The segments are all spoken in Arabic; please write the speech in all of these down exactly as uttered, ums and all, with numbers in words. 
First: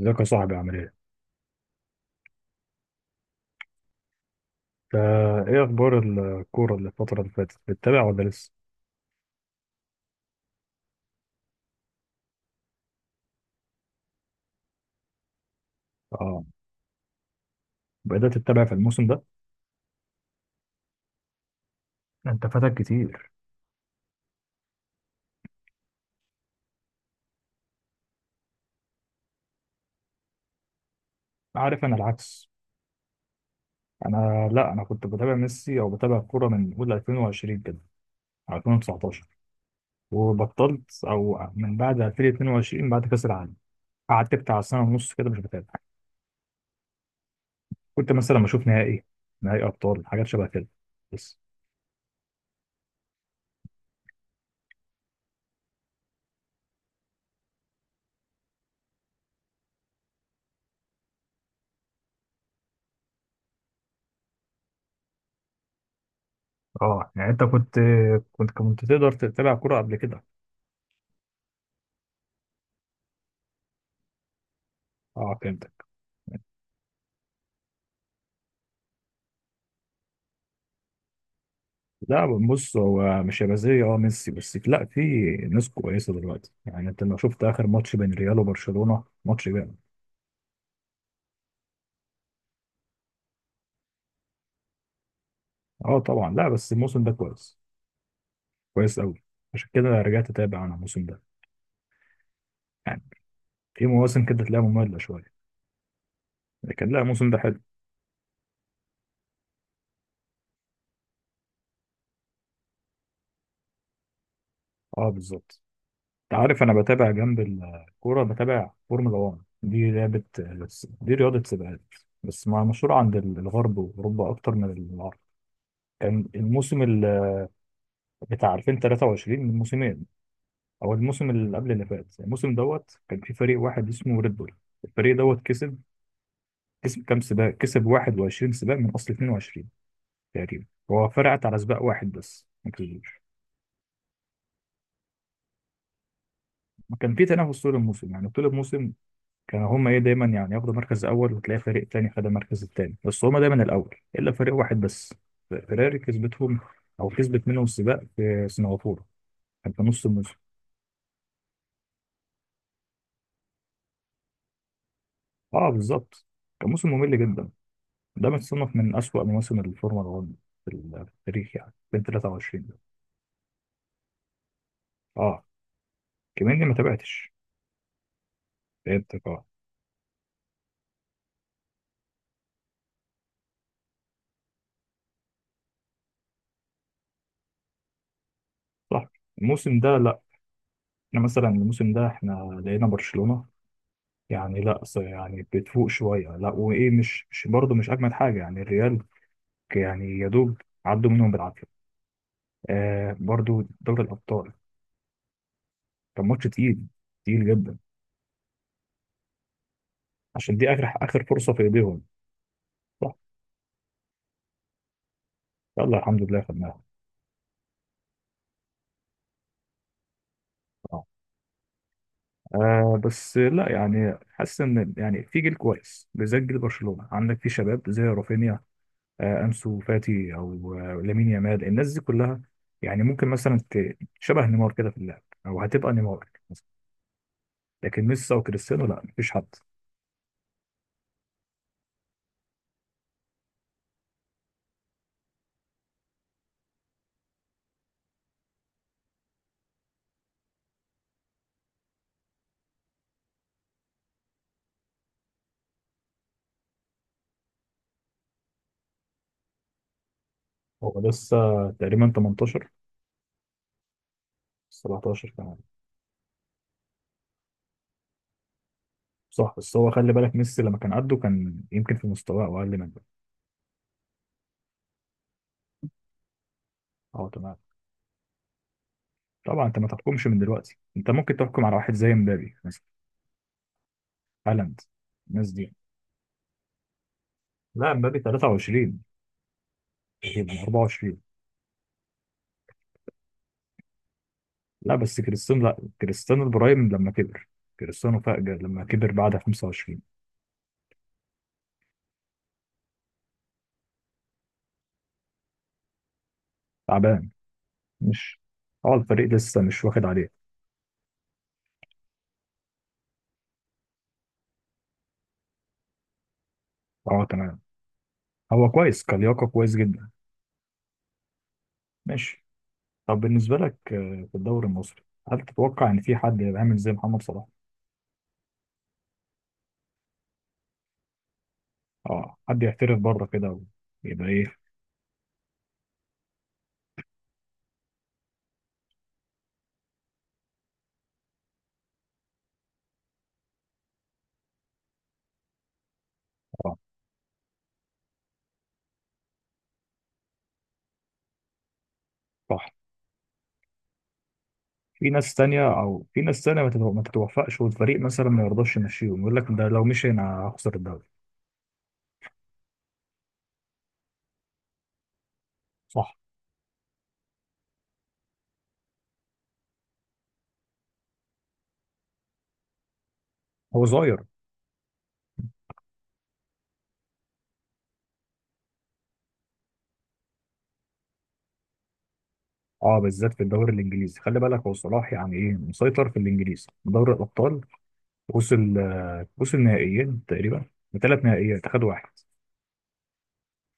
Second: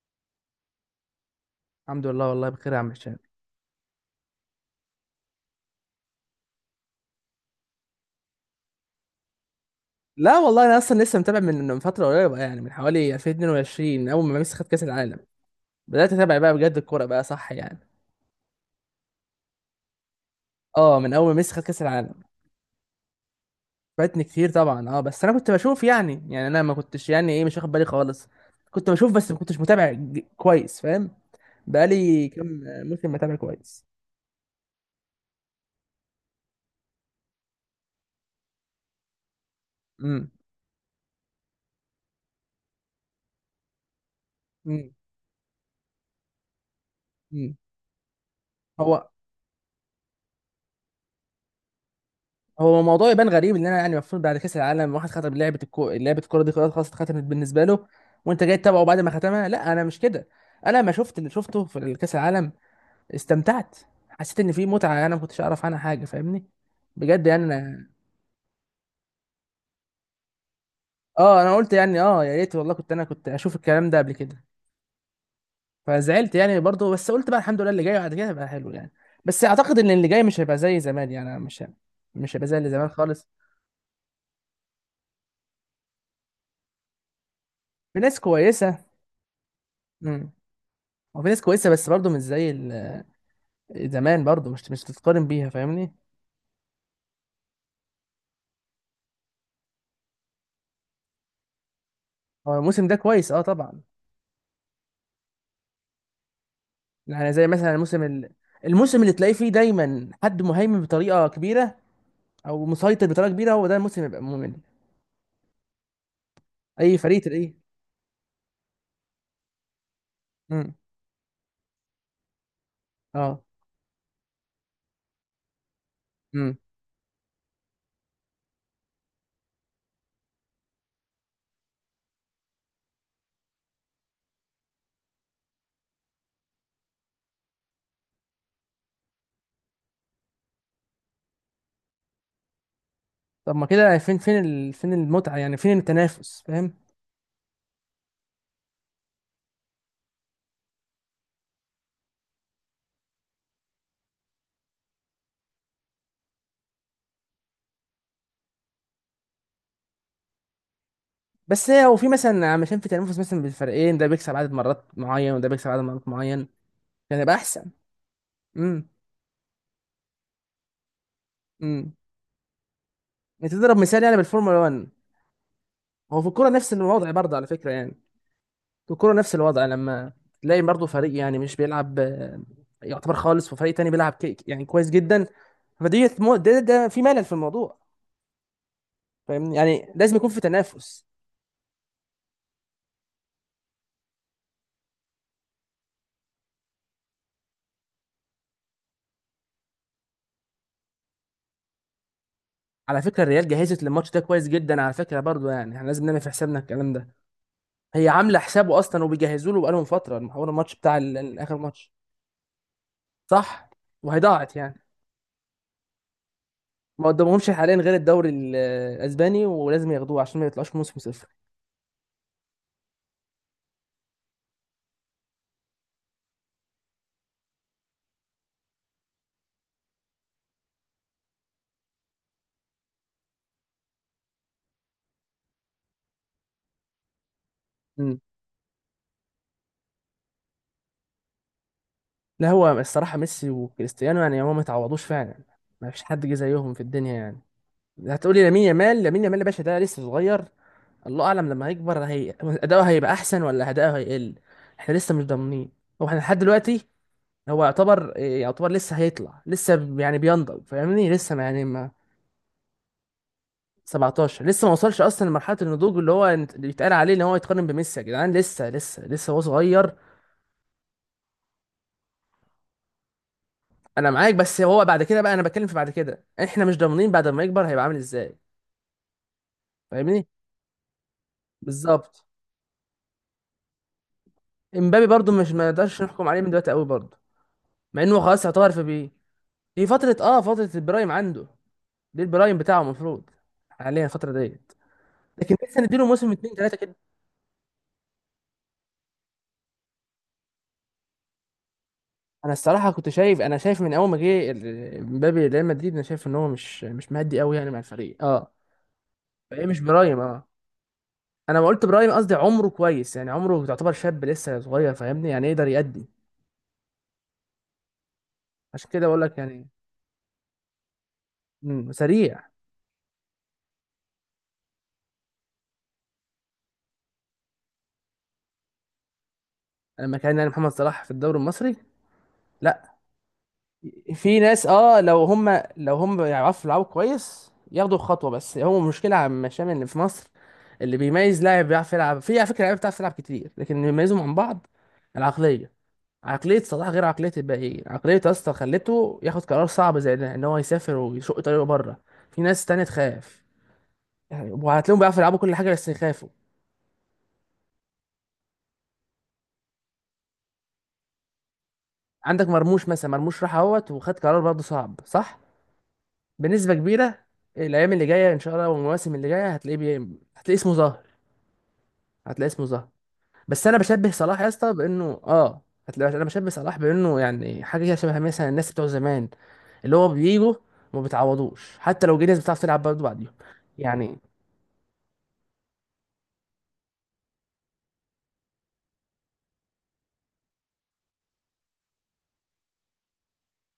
ازيك يا صاحبي؟ عامل ايه؟ الحمد لله، والله بخير يا عم هشام. فا ايه اخبار الكورة اللي الفترة اللي فاتت؟ بتتابع ولا لسه؟ لا والله انا اصلا لسه متابع من من فتره قريبه، يعني من حوالي الفين واتنين وعشرين اول ما ميسي خد كاس العالم. بدات اتابع اه، بقى بجد الكوره بقى صح يعني. بدأت تتابع في الموسم ده؟ اه من اول ما ميسي خد كاس العالم. انت فاتك كتير. فاتني كتير طبعا، اه بس انا كنت بشوف يعني يعني انا ما كنتش يعني ايه مش واخد بالي خالص. كنت بشوف بس ما كنتش متابع ج- كويس فاهم. عارف، انا بقالي العكس. كام موسم متابع كويس. انا لا انا كنت بتابع ميسي، او بتابع الكورة من اول ألفين وعشرين كده، ألفين وتسعتاشر، امم وبطلت او من بعد ألفين واتنين وعشرين بعد كأس العالم. قعدت بتاع سنة امم ونص كده مش بتابع. امم. كنت مثلا بشوف نهائي هو نهائي ابطال، حاجات شبه كده بس. هو الموضوع يبان غريب ان انا يعني المفروض بعد كاس العالم واحد ختم لعبه الكو... لعبه الكوره دي خلاص اتختمت بالنسبه له، وانت جاي تتابعه بعد ما ختمها. لا انا مش كده، انا ما شفت اللي شفته في كاس العالم. استمتعت، حسيت ان في متعه انا ما كنتش اعرف عنها حاجه، فاهمني؟ اه بجد يعني انت يعني كنت انا. كنت كنت تقدر تتابع كورة قبل كده. اه انا قلت يعني اه يا ريت والله كنت انا كنت اشوف الكلام ده قبل كده. اه فهمت. فزعلت يعني برضه، بس قلت بقى الحمد لله اللي جاي بعد كده هيبقى حلو يعني. بس اعتقد ان اللي جاي مش هيبقى زي زمان يعني مش. لا مش هيبقى زي اللي بص، زمان هو خالص. مش هيبقى زي اه ميسي بس، لا في ناس كويسه دلوقتي. يعني انت لو شفت اخر ماتش في بين ناس ريال كويسه. وبرشلونه ماتش جامد. امم وفي ناس كويسه بس برضه مش زي زمان، برضو مش مش تتقارن بيها فاهمني. اه طبعا، لا بس الموسم ده كويس، كويس قوي. عشان كده رجعت اتابع انا الموسم ده. هو الموسم ده يعني كويس، اه طبعا. في مواسم كده تلاقيها ممله شويه، لكن لا الموسم يعني ده زي حلو. مثلا الموسم ال... الموسم اللي تلاقيه فيه دايما حد مهيمن بطريقه كبيره او مسيطر بطريقه كبيره، هو ده الموسم يبقى ممل. اه بالظبط. انت عارف انا اي بتابع فريق جنب تلاقيه. الكوره بتابع فورمولا واحد، دي لعبه، امم دي رياضه سباقات، بس مع- مشهوره عند اه. الغرب واوروبا اكتر من العرب. كان امم. الموسم ال- بتاع ألفين وتلاته وعشرين من موسمين، او الموسم اللي قبل اللي فات. يعني الموسم دوت كان في فريق واحد اسمه ريد بول، الفريق دوت كسب كسب كام سباق؟ كسب واحد وعشرين سباق من اصل اتنين وعشرين تقريبا، هو فرقت على سباق واحد بس ما كسبوش. طب ما كده، فين فين ال... فين المتعه يعني، فين التنافس فاهم؟ ما كان في تنافس طول الموسم. يعني طول الموسم كانوا هما ايه، دايما يعني ياخدوا مركز اول، وتلاقي فريق تاني خد المركز التاني، بس هما دايما الاول الا فريق واحد بس، فيراري، كسبتهم او كسبت منهم السباق في سنغافوره، كان في نص الموسم. بس هي هو في مثلا، علشان في تنافس مثلا بين الفريقين، ده بيكسب عدد مرات معين وده اه بيكسب عدد مرات بالظبط، معين كان موسم ممل كان يبقى جدا. احسن. ده متصنف امم من أسوأ مواسم الفورمولا واحد في ال- في التاريخ، يعني امم. ألفين وتلاته وعشرين ده. تضرب مثال يعني بالفورمولا واحد. اه هو في الكوره كمان دي ما نفس الوضع تابعتش، برضه على فكره يعني. الكورة فهمتك نفس اه. الوضع، لما تلاقي برضه فريق يعني مش بيلعب آه، يعتبر خالص، وفريق تاني بيلعب كيك يعني كويس جدا. فدي مو- ده, ده في ملل في الموضوع. صح، فاهمني الموسم يعني ده لازم لا، يكون في تنافس. احنا مثلا الموسم ده احنا لقينا برشلونة، يعني لا ص- يعني بتفوق شوية، لا وايه، مش مش برضه مش أجمد حاجة يعني الريال، يعني يا دوب عدوا منهم بالعافية. على آه، فكرة الريال برضه جهزت دوري للماتش ده كويس الأبطال جدا، على فكرة برضه يعني احنا لازم نعمل كان في ماتش حسابنا تقيل، الكلام ده. تقيل جدا. هي عاملة حسابه أصلا، وبيجهزوا له بقالهم فترة المحور، عشان دي الماتش آخر، بتاع ال- آخر ال- فرصة آخر في ماتش. إيديهم. صح، صح. وهيضاعت يعني. يلا الحمد لله خدناها. ما قدامهمش حاليا غير الدوري ال- الأسباني، ولازم ياخدوه عشان ما يطلعوش موسم آه. صفر. آه بس لا، يعني حاسس ان يعني في جيل كويس، بالذات جيل برشلونه، عندك في شباب زي رافينيا، آه انسو فاتي، او آه لامين يامال، الناس دي كلها، يعني ممكن مثلا ت- شبه نيمار كده في اللعب، او هتبقى نيمار مثلا، لكن ميسي وكريستيانو لا، مفيش حد. لا هو الصراحة ميسي وكريستيانو يعني هو ما تعوضوش فعلا. ما فيش حد جه زيهم في الدنيا يعني. هتقولي لامين يامال، لامين يامال يا باشا ده لسه صغير. الله اعلم لما هيكبر هي اداؤه هيبقى احسن ولا اداؤه هيقل. احنا لسه مش ضامنين. هو احنا لحد دلوقتي هو يعتبر، يعتبر لسه هيطلع لسه ب- يعني بينضج هو فاهمني، لسه لسه ما يعني ما. تقريبا تمنتاشر، سبعتاشر، لسه ما وصلش سبعتاشر اصلا كمان. لمرحله النضوج اللي هو يت- اللي يتقال عليه ان هو يتقارن بميسي. يا جدعان لسه لسه لسه هو صح، بس هو صغير. خلي بالك ميسي لما كان قده كان يمكن في مستواه او اقل منه. انا معاك، بس هو بعد كده بقى انا بتكلم في بعد كده، احنا مش ضامنين بعد اه ما تمام، يكبر هيبقى عامل ازاي. طبعا انت ما تحكمش فاهمني؟ من دلوقتي. انت ممكن تحكم على واحد زي بالظبط. مبابي مثلا، هالاند، امبابي برضو الناس مش، ما دي. نقدرش نحكم عليه من دلوقتي قوي برضو. لا مع مبابي انه خلاص يعتبر في تلاته وعشرين، بي دي فتره، اه تقريبا فتره البرايم اربعه وعشرين. عنده. دي البرايم بتاعه المفروض حاليا، الفتره ديت. لا بس لكن كريستيانو، لا لسه نديله موسم كريستيانو اتنين تلاته البرايم كده. لما كبر، كريستيانو فاجر لما كبر بعد خمسه وعشرين. انا الصراحه كنت شايف، انا شايف من اول ما جه ال- امبابي ريال مدريد، انا شايف ان هو مش مش تعبان، مهدي قوي يعني مع الفريق مش اه. اه الفريق لسه فايه مش مش واخد برايم عليه. اه. انا ما قلت برايم، قصدي عمره كويس يعني، عمره يعتبر شاب لسه صغير فاهمني يعني يقدر يأدي. اه تمام، هو عشان كويس كده بقول لك كلياقة يعني. كويس جدا. مم، سريع. ماشي، طب بالنسبة لك آه، في الدوري المصري، هل تتوقع ان في حد يبقى عامل زي محمد صلاح؟ لما كان يعني محمد صلاح في الدوري المصري. اه حد لا، يحترف بره كده، ويبقى في ايه. ناس اه، لو هم لو هم يعرفوا يلعبوا كويس ياخدوا خطوه، بس هو المشكله عم شامل اللي في مصر، اللي بيميز لاعب بيعرف يلعب. في على فكره لعيبه بتعرف تلعب كتير، لكن اللي بيميزهم عن بعض العقليه. عقليه اه صلاح غير عقليه الباقيين، عقليه يا اسطى خلته ياخد قرار صعب زي ده، ان هو يسافر ويشق طريقه بره. في ناس صح. تانية تخاف يعني، وهتلاقيهم في بيعرفوا ناس يلعبوا كل حاجه تانية بس او في يخافوا. ناس تانية ما تتو- ما تتوفقش، والفريق مثلا ما يرضاش يمشيهم، يقول لك ده لو مشي انا هخسر الدوري. عندك مرموش مثلا، مرموش راح اهوت وخد قرار برضه صعب. صح، صح، بنسبه كبيره. الايام اللي جايه ان شاء الله والمواسم اللي جايه هتلاقيه بي... هتلاقيه اسمه ظهر. هتلاقي اسمه ظهر. بس انا هو بشبه صغير. صلاح يا اسطى بانه اه، هتلاقي انا بشبه صلاح بانه يعني حاجه كده شبه مثلا الناس بتوع زمان، اللي هو بيجوا ما بيتعوضوش حتى لو جه ناس بتعرف تلعب اه برضه بعديهم. بالذات في الدوري يعني الانجليزي، خلي بالك، هو صلاح يعني ايه، مسيطر في الانجليزي دوري الابطال. وصل، آه، وصل نهائيين تقريبا، بثلاث نهائيات اخد واحد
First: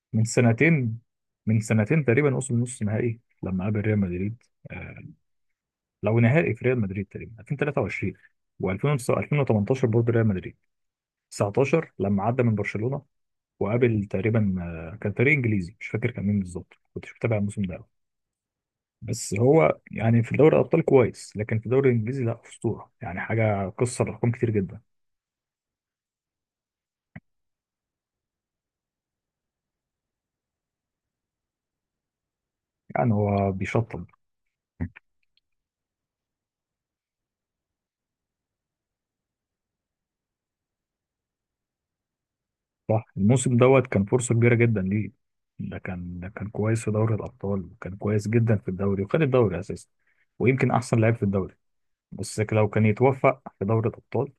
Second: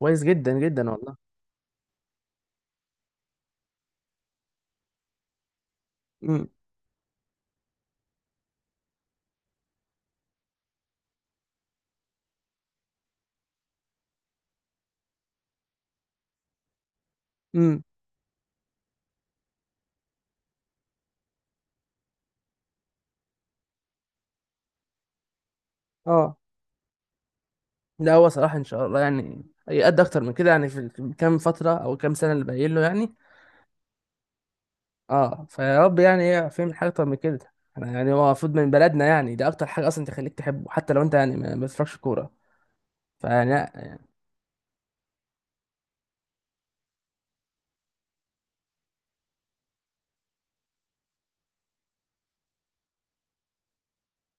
كويس من جدا جدا سنتين والله. من سنتين تقريبا. وصل نص نهائي لما قابل ريال مدريد، آه، لو امم نهائي في ريال مدريد تقريبا ألفين وتلاته وعشرين، و2018 برضه ريال مدريد، تسعتاشر لما عدى من برشلونة، وقابل تقريبا آه، كان فريق انجليزي مش فاكر كان مين بالظبط، كنتش متابع الموسم امم. ده. بس هو يعني في دوري الابطال كويس، لكن في الدوري الانجليزي لا، اسطوره، يعني حاجه كسر ارقام كتير جدا. اه لا هو صلاح ان شاء الله يعني هيأدي اكتر من كده يعني في ال- كام فتره او كام سنه اللي باقيين له يعني يعني. هو بيشطب. اه فيا رب يعني ايه، فاهم؟ حاجه اكتر من كده. انا يعني هو المفروض من بلدنا يعني، ده اكتر حاجه اصلا تخليك تحبه حتى لو انت يعني ما ما بتفرجش كوره. صح، فيعني الموسم دوت كان فرصه كبيره جدا ليه، ده كان ده كان كويس في دوري الابطال، وكان كويس جدا في الدوري، وخد الدوري اساسا، ويمكن احسن لاعب في الدوري، بس لو كان يتوفق في دوري الابطال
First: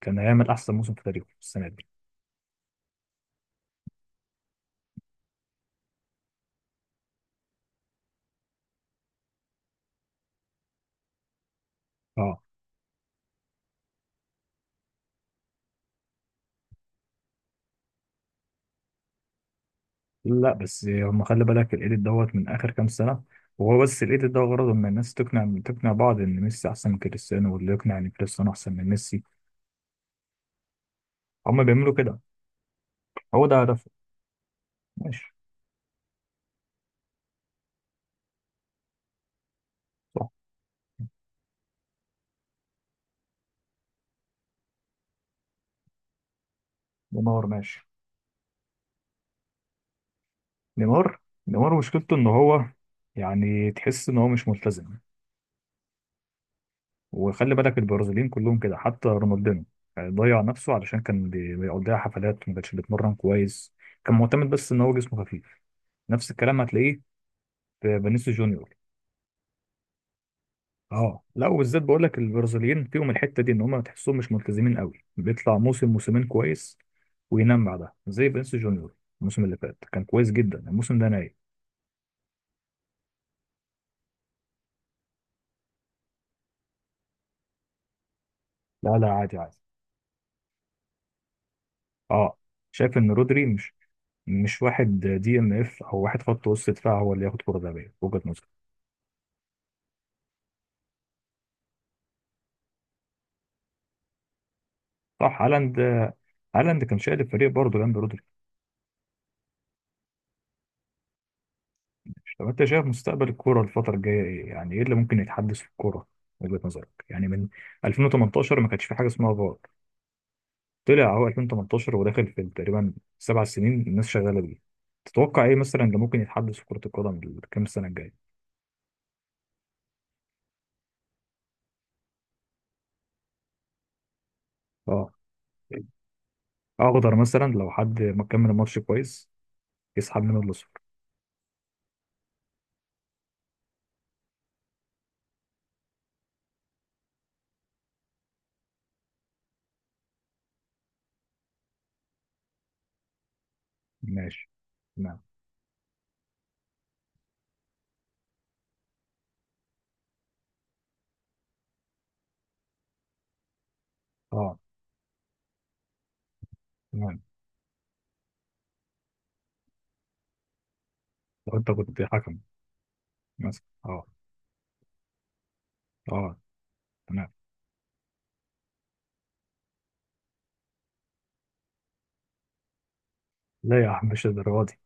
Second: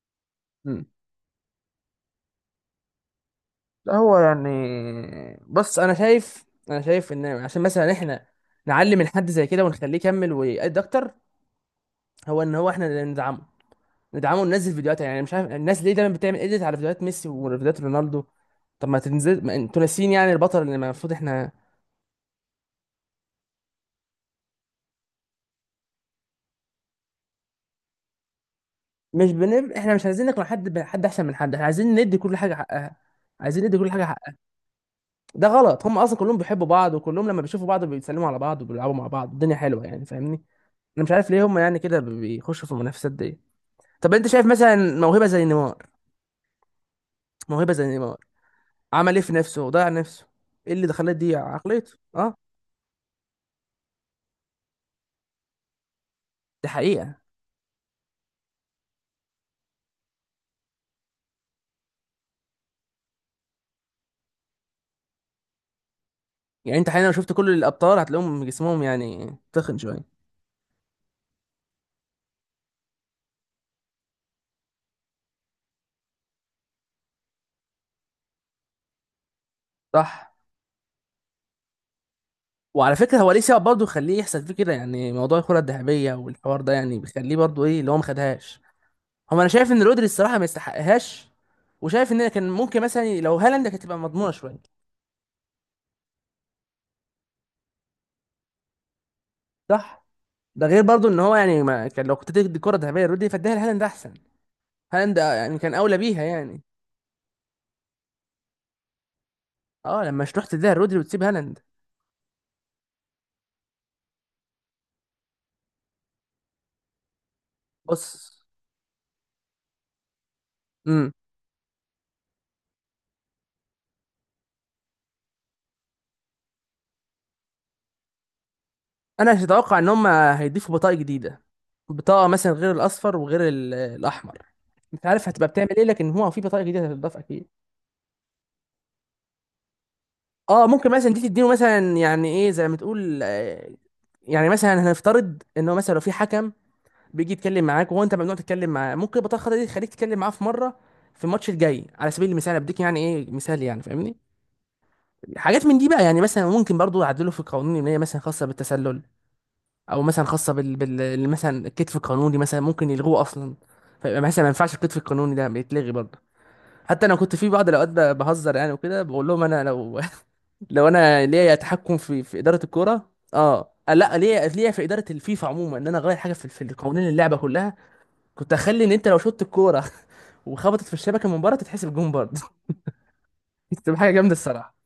كان هيعمل احسن لا. موسم في تاريخه السنه دي. لا هو يعني، بص انا شايف، انا شايف ان عشان مثلا احنا نعلم الحد زي كده ونخليه يكمل ويأدي اكتر، اه، هو ان هو احنا اللي ندعمه. ندعمه وننزل فيديوهات يعني. مش عارف الناس ليه دايما بتعمل اديت على فيديوهات ميسي وفيديوهات رونالدو. طب ما تنزل، ما انتوا ناسيين يعني لا البطل اللي بس المفروض هم خلي احنا. بالك الايديت دوت من اخر كام سنه، وهو بس الايديت ده غرضه ان الناس تقنع، تقنع بعض ان ميسي احسن من كريستيانو، واللي يقنع ان كريستيانو احسن من ميسي، مش بنب... احنا مش عايزين نقنع حد بحد احسن من حد، هم احنا بيعملوا عايزين ندي كده، كل حاجه حقها. هو ده عايزين ندي هدفه. كل حاجه حقها. ماشي. ده غلط، هم اصلا كلهم بيحبوا بعض، وكلهم لما بيشوفوا بعض بيتسلموا على بعض وبيلعبوا مع بعض. الدنيا حلوه يعني صح، فاهمني. انا مش عارف ليه هم يعني كده بيخشوا في المنافسات دي. طب انت شايف مثلا موهبه زي نيمار؟ نيمار موهبه ماشي. زي نيمار، عمل ايه في نفسه؟ ضيع نفسه. ايه اللي خلاه نيمار يضيع نيمار عقليته مشكلته ان اه؟ هو يعني تحس ان هو مش ملتزم. دي حقيقه. وخلي بالك البرازيليين كلهم كده، حتى رونالدينو، يعني ضيع نفسه علشان كان بي- بيقضيها حفلات، ما كانش بيتمرن كويس، كان معتمد بس ان هو جسمه خفيف. نفس الكلام يعني انت هتلاقيه حاليا لو شفت كل الابطال في فينيسيوس هتلاقيهم جونيور. جسمهم يعني تخن شويه. اه، لا وبالذات بقول لك البرازيليين فيهم الحته دي، ان هم تحسهم مش ملتزمين قوي، بيطلع موسم موسمين كويس وينام بعدها زي فينيسيوس جونيور. الموسم اللي فات كان كويس صح. جدا، الموسم ده نايم. وعلى فكره هو ليه سبب برضه يخليه يحصل فيه كده، يعني موضوع الكره الذهبيه والحوار ده يعني بيخليه برضه ايه اللي هو ما خدهاش. لا لا، عادي هو انا عادي. شايف ان رودري الصراحه ما يستحقهاش، وشايف ان اه، كان ممكن شايف ان مثلا لو رودري هالاند مش، كانت تبقى مضمونه شويه. مش واحد دي ام اف، او واحد خط وسط دفاع، هو اللي ياخد كره ذهبيه، وجهه نظري. صح. ده غير برضه ان هو يعني ما كان، لو كنت تدي الكره الذهبيه لرودري فاديها لهالاند احسن. هالاند صح، يعني كان هالاند، اولى بيها يعني. هالاند كان شايل الفريق برضه جنب رودري. اه لما مش تروح تديها رودري وتسيب هالاند. طب انت شايف مستقبل الكوره الفتره الجايه ايه؟ يعني ايه اللي ممكن يتحدث في الكوره وجهه نظرك؟ يعني من بص. ألفين وتمنتاشر ما كانش في حاجه اسمها فار، امم طلع هو ألفين وتمنتاشر، وداخل في تقريبا سبع سنين الناس شغاله بيه. تتوقع ايه مثلا اللي ممكن يتحدث في كره القدم كام سنه الجايه؟ انا مش اتوقع ان هم هيضيفوا بطاقه جديده، بطاقه مثلا غير الاصفر وغير ال- الاحمر. انت اه، عارف هتبقى بتعمل ايه، لكن هو في بطاقه جديده اخضر هتتضاف اكيد. مثلا لو حد ما كمل الماتش كويس يسحب منه اه الاصفر. ممكن مثلا دي تديله مثلا يعني ايه زي ما تقول آه، يعني مثلا هنفترض ان هو مثلا لو في حكم بيجي يتكلم معاك وهو انت ممنوع تتكلم معاه، ممكن البطاقه الخضراء دي تخليك تتكلم معاه في مره في الماتش الجاي على سبيل المثال. أنا بديك يعني ايه مثال يعني، فاهمني؟ ماشي تمام. حاجات من دي بقى يعني. مثلا ممكن برضو يعدلوا في القوانين ان هي مثلا خاصه بالتسلل، او مثلا خاصه بال, بال... مثلا الكتف القانوني مثلا ممكن يلغوه اصلا. فيبقى مثلا ما اه ينفعش، الكتف القانوني ده بيتلغي برضه. حتى انا تمام. كنت في بعض الاوقات ب- بهزر يعني وكده، بقول لهم انا لو لو انا ليا لو انت تحكم كنت في حكم في اداره الكوره مثلا، اه اه. لا، ليا، ليا في اداره الفيفا عموما، ان انا اغير حاجه اه في في قوانين تمام. اللعبه كلها. كنت اخلي ان انت لو شطت الكوره وخبطت في الشبكه من بره تتحسب جون برضه. لا يا تبقى عم حاجه مش جامده الدرجه الصراحه. دي.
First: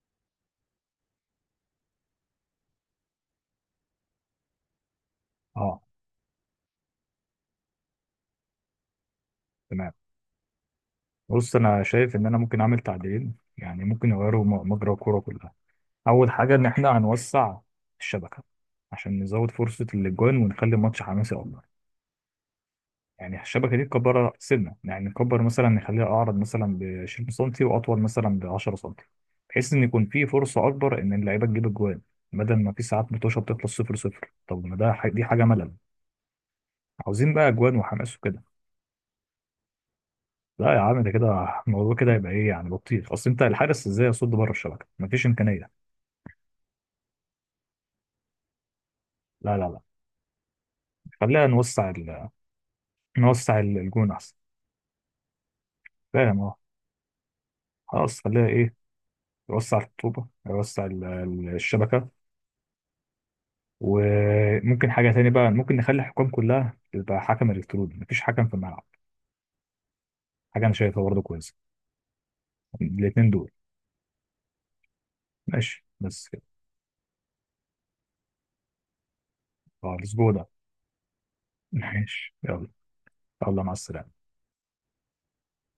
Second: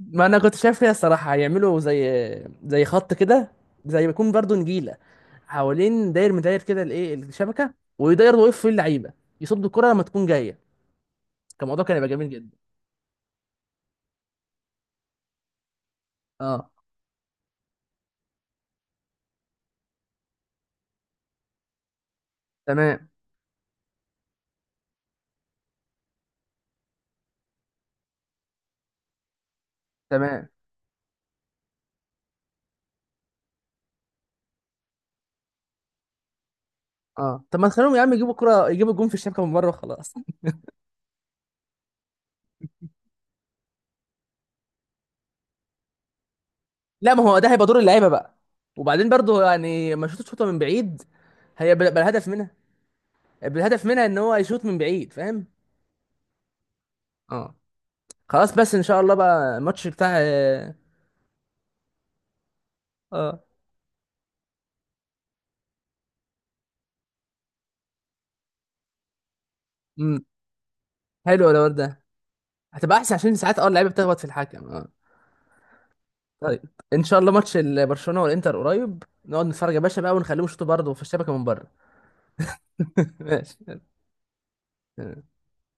ما انا كنت شايف فيها الصراحه هيعملوا زي زي خط كده، زي ما يكون برضو نجيله اه حوالين داير مداير كده الايه الشبكه، ويداير ويقف فيه اللعيبه يصد الكره تمام. لما تكون جايه. بص، كان انا الموضوع كان هيبقى شايف ان جميل انا جدا. ممكن اعمل تعديلين، يعني ممكن يغيروا م- مجرى الكوره كلها. اول حاجه، ان اه احنا هنوسع الشبكه، عشان نزود فرصه الاجوان ونخلي الماتش حماسي اكتر. تمام. يعني الشبكه دي نكبرها سنه، يعني نكبر مثلا، نخليها اعرض مثلا ب عشرين سم، واطول مثلا ب عشرة سم، بحيث ان يكون في تمام. فرصه اكبر ان اللعيبه تجيب اجوان، بدل ما في ساعات متوشه بتخلص صفر صفر. طب ما ده ح- دي حاجه ملل، عاوزين اه بقى طب ما اجوان تخليهم يا عم وحماس يجيبوا وكده. الكره، يجيبوا الجون في الشبكه من بره وخلاص. لا يا عم، ده كده الموضوع كده هيبقى ايه، يعني بطيخ، اصل انت الحارس ازاي يصد بره الشبكه، مفيش امكانيه. لا ما هو ده هيبقى دور اللعيبه بقى. وبعدين برضو لا لا لا، يعني ما يشوط شوطه من بعيد، خلينا نوسع هيبقى بالهدف ال... منها. نوسع ال- بالهدف منها الجون ان هو احسن. يشوط من بعيد، فاهم؟ فاهم أه. اه خلاص خليها خلاص، ايه، بس ان شاء الله بقى يوسع الماتش بتاع الخطوبة، اه. يوسع ال- ال- الشبكة. وممكن حاجة تاني بقى، ممكن نخلي الحكام كلها تبقى حكم إلكتروني، مفيش حكم في الملعب. آه. حاجة أنا شايفها برضه حلو كويسة. الولد ده. هتبقى احسن الاتنين عشان دول، ساعات اه اللعيبه بتخبط في الحكم اه. ماشي بس كده. طيب. ان شاء الله ماتش ال- برشلونه والانتر قريب، نقعد نتفرج يا آه، باشا بقى الأسبوع ونخليهم ده، يشوطوا برضه في الشبكه من بره. ماشي يلا. يلا مع ماشي. السلامة.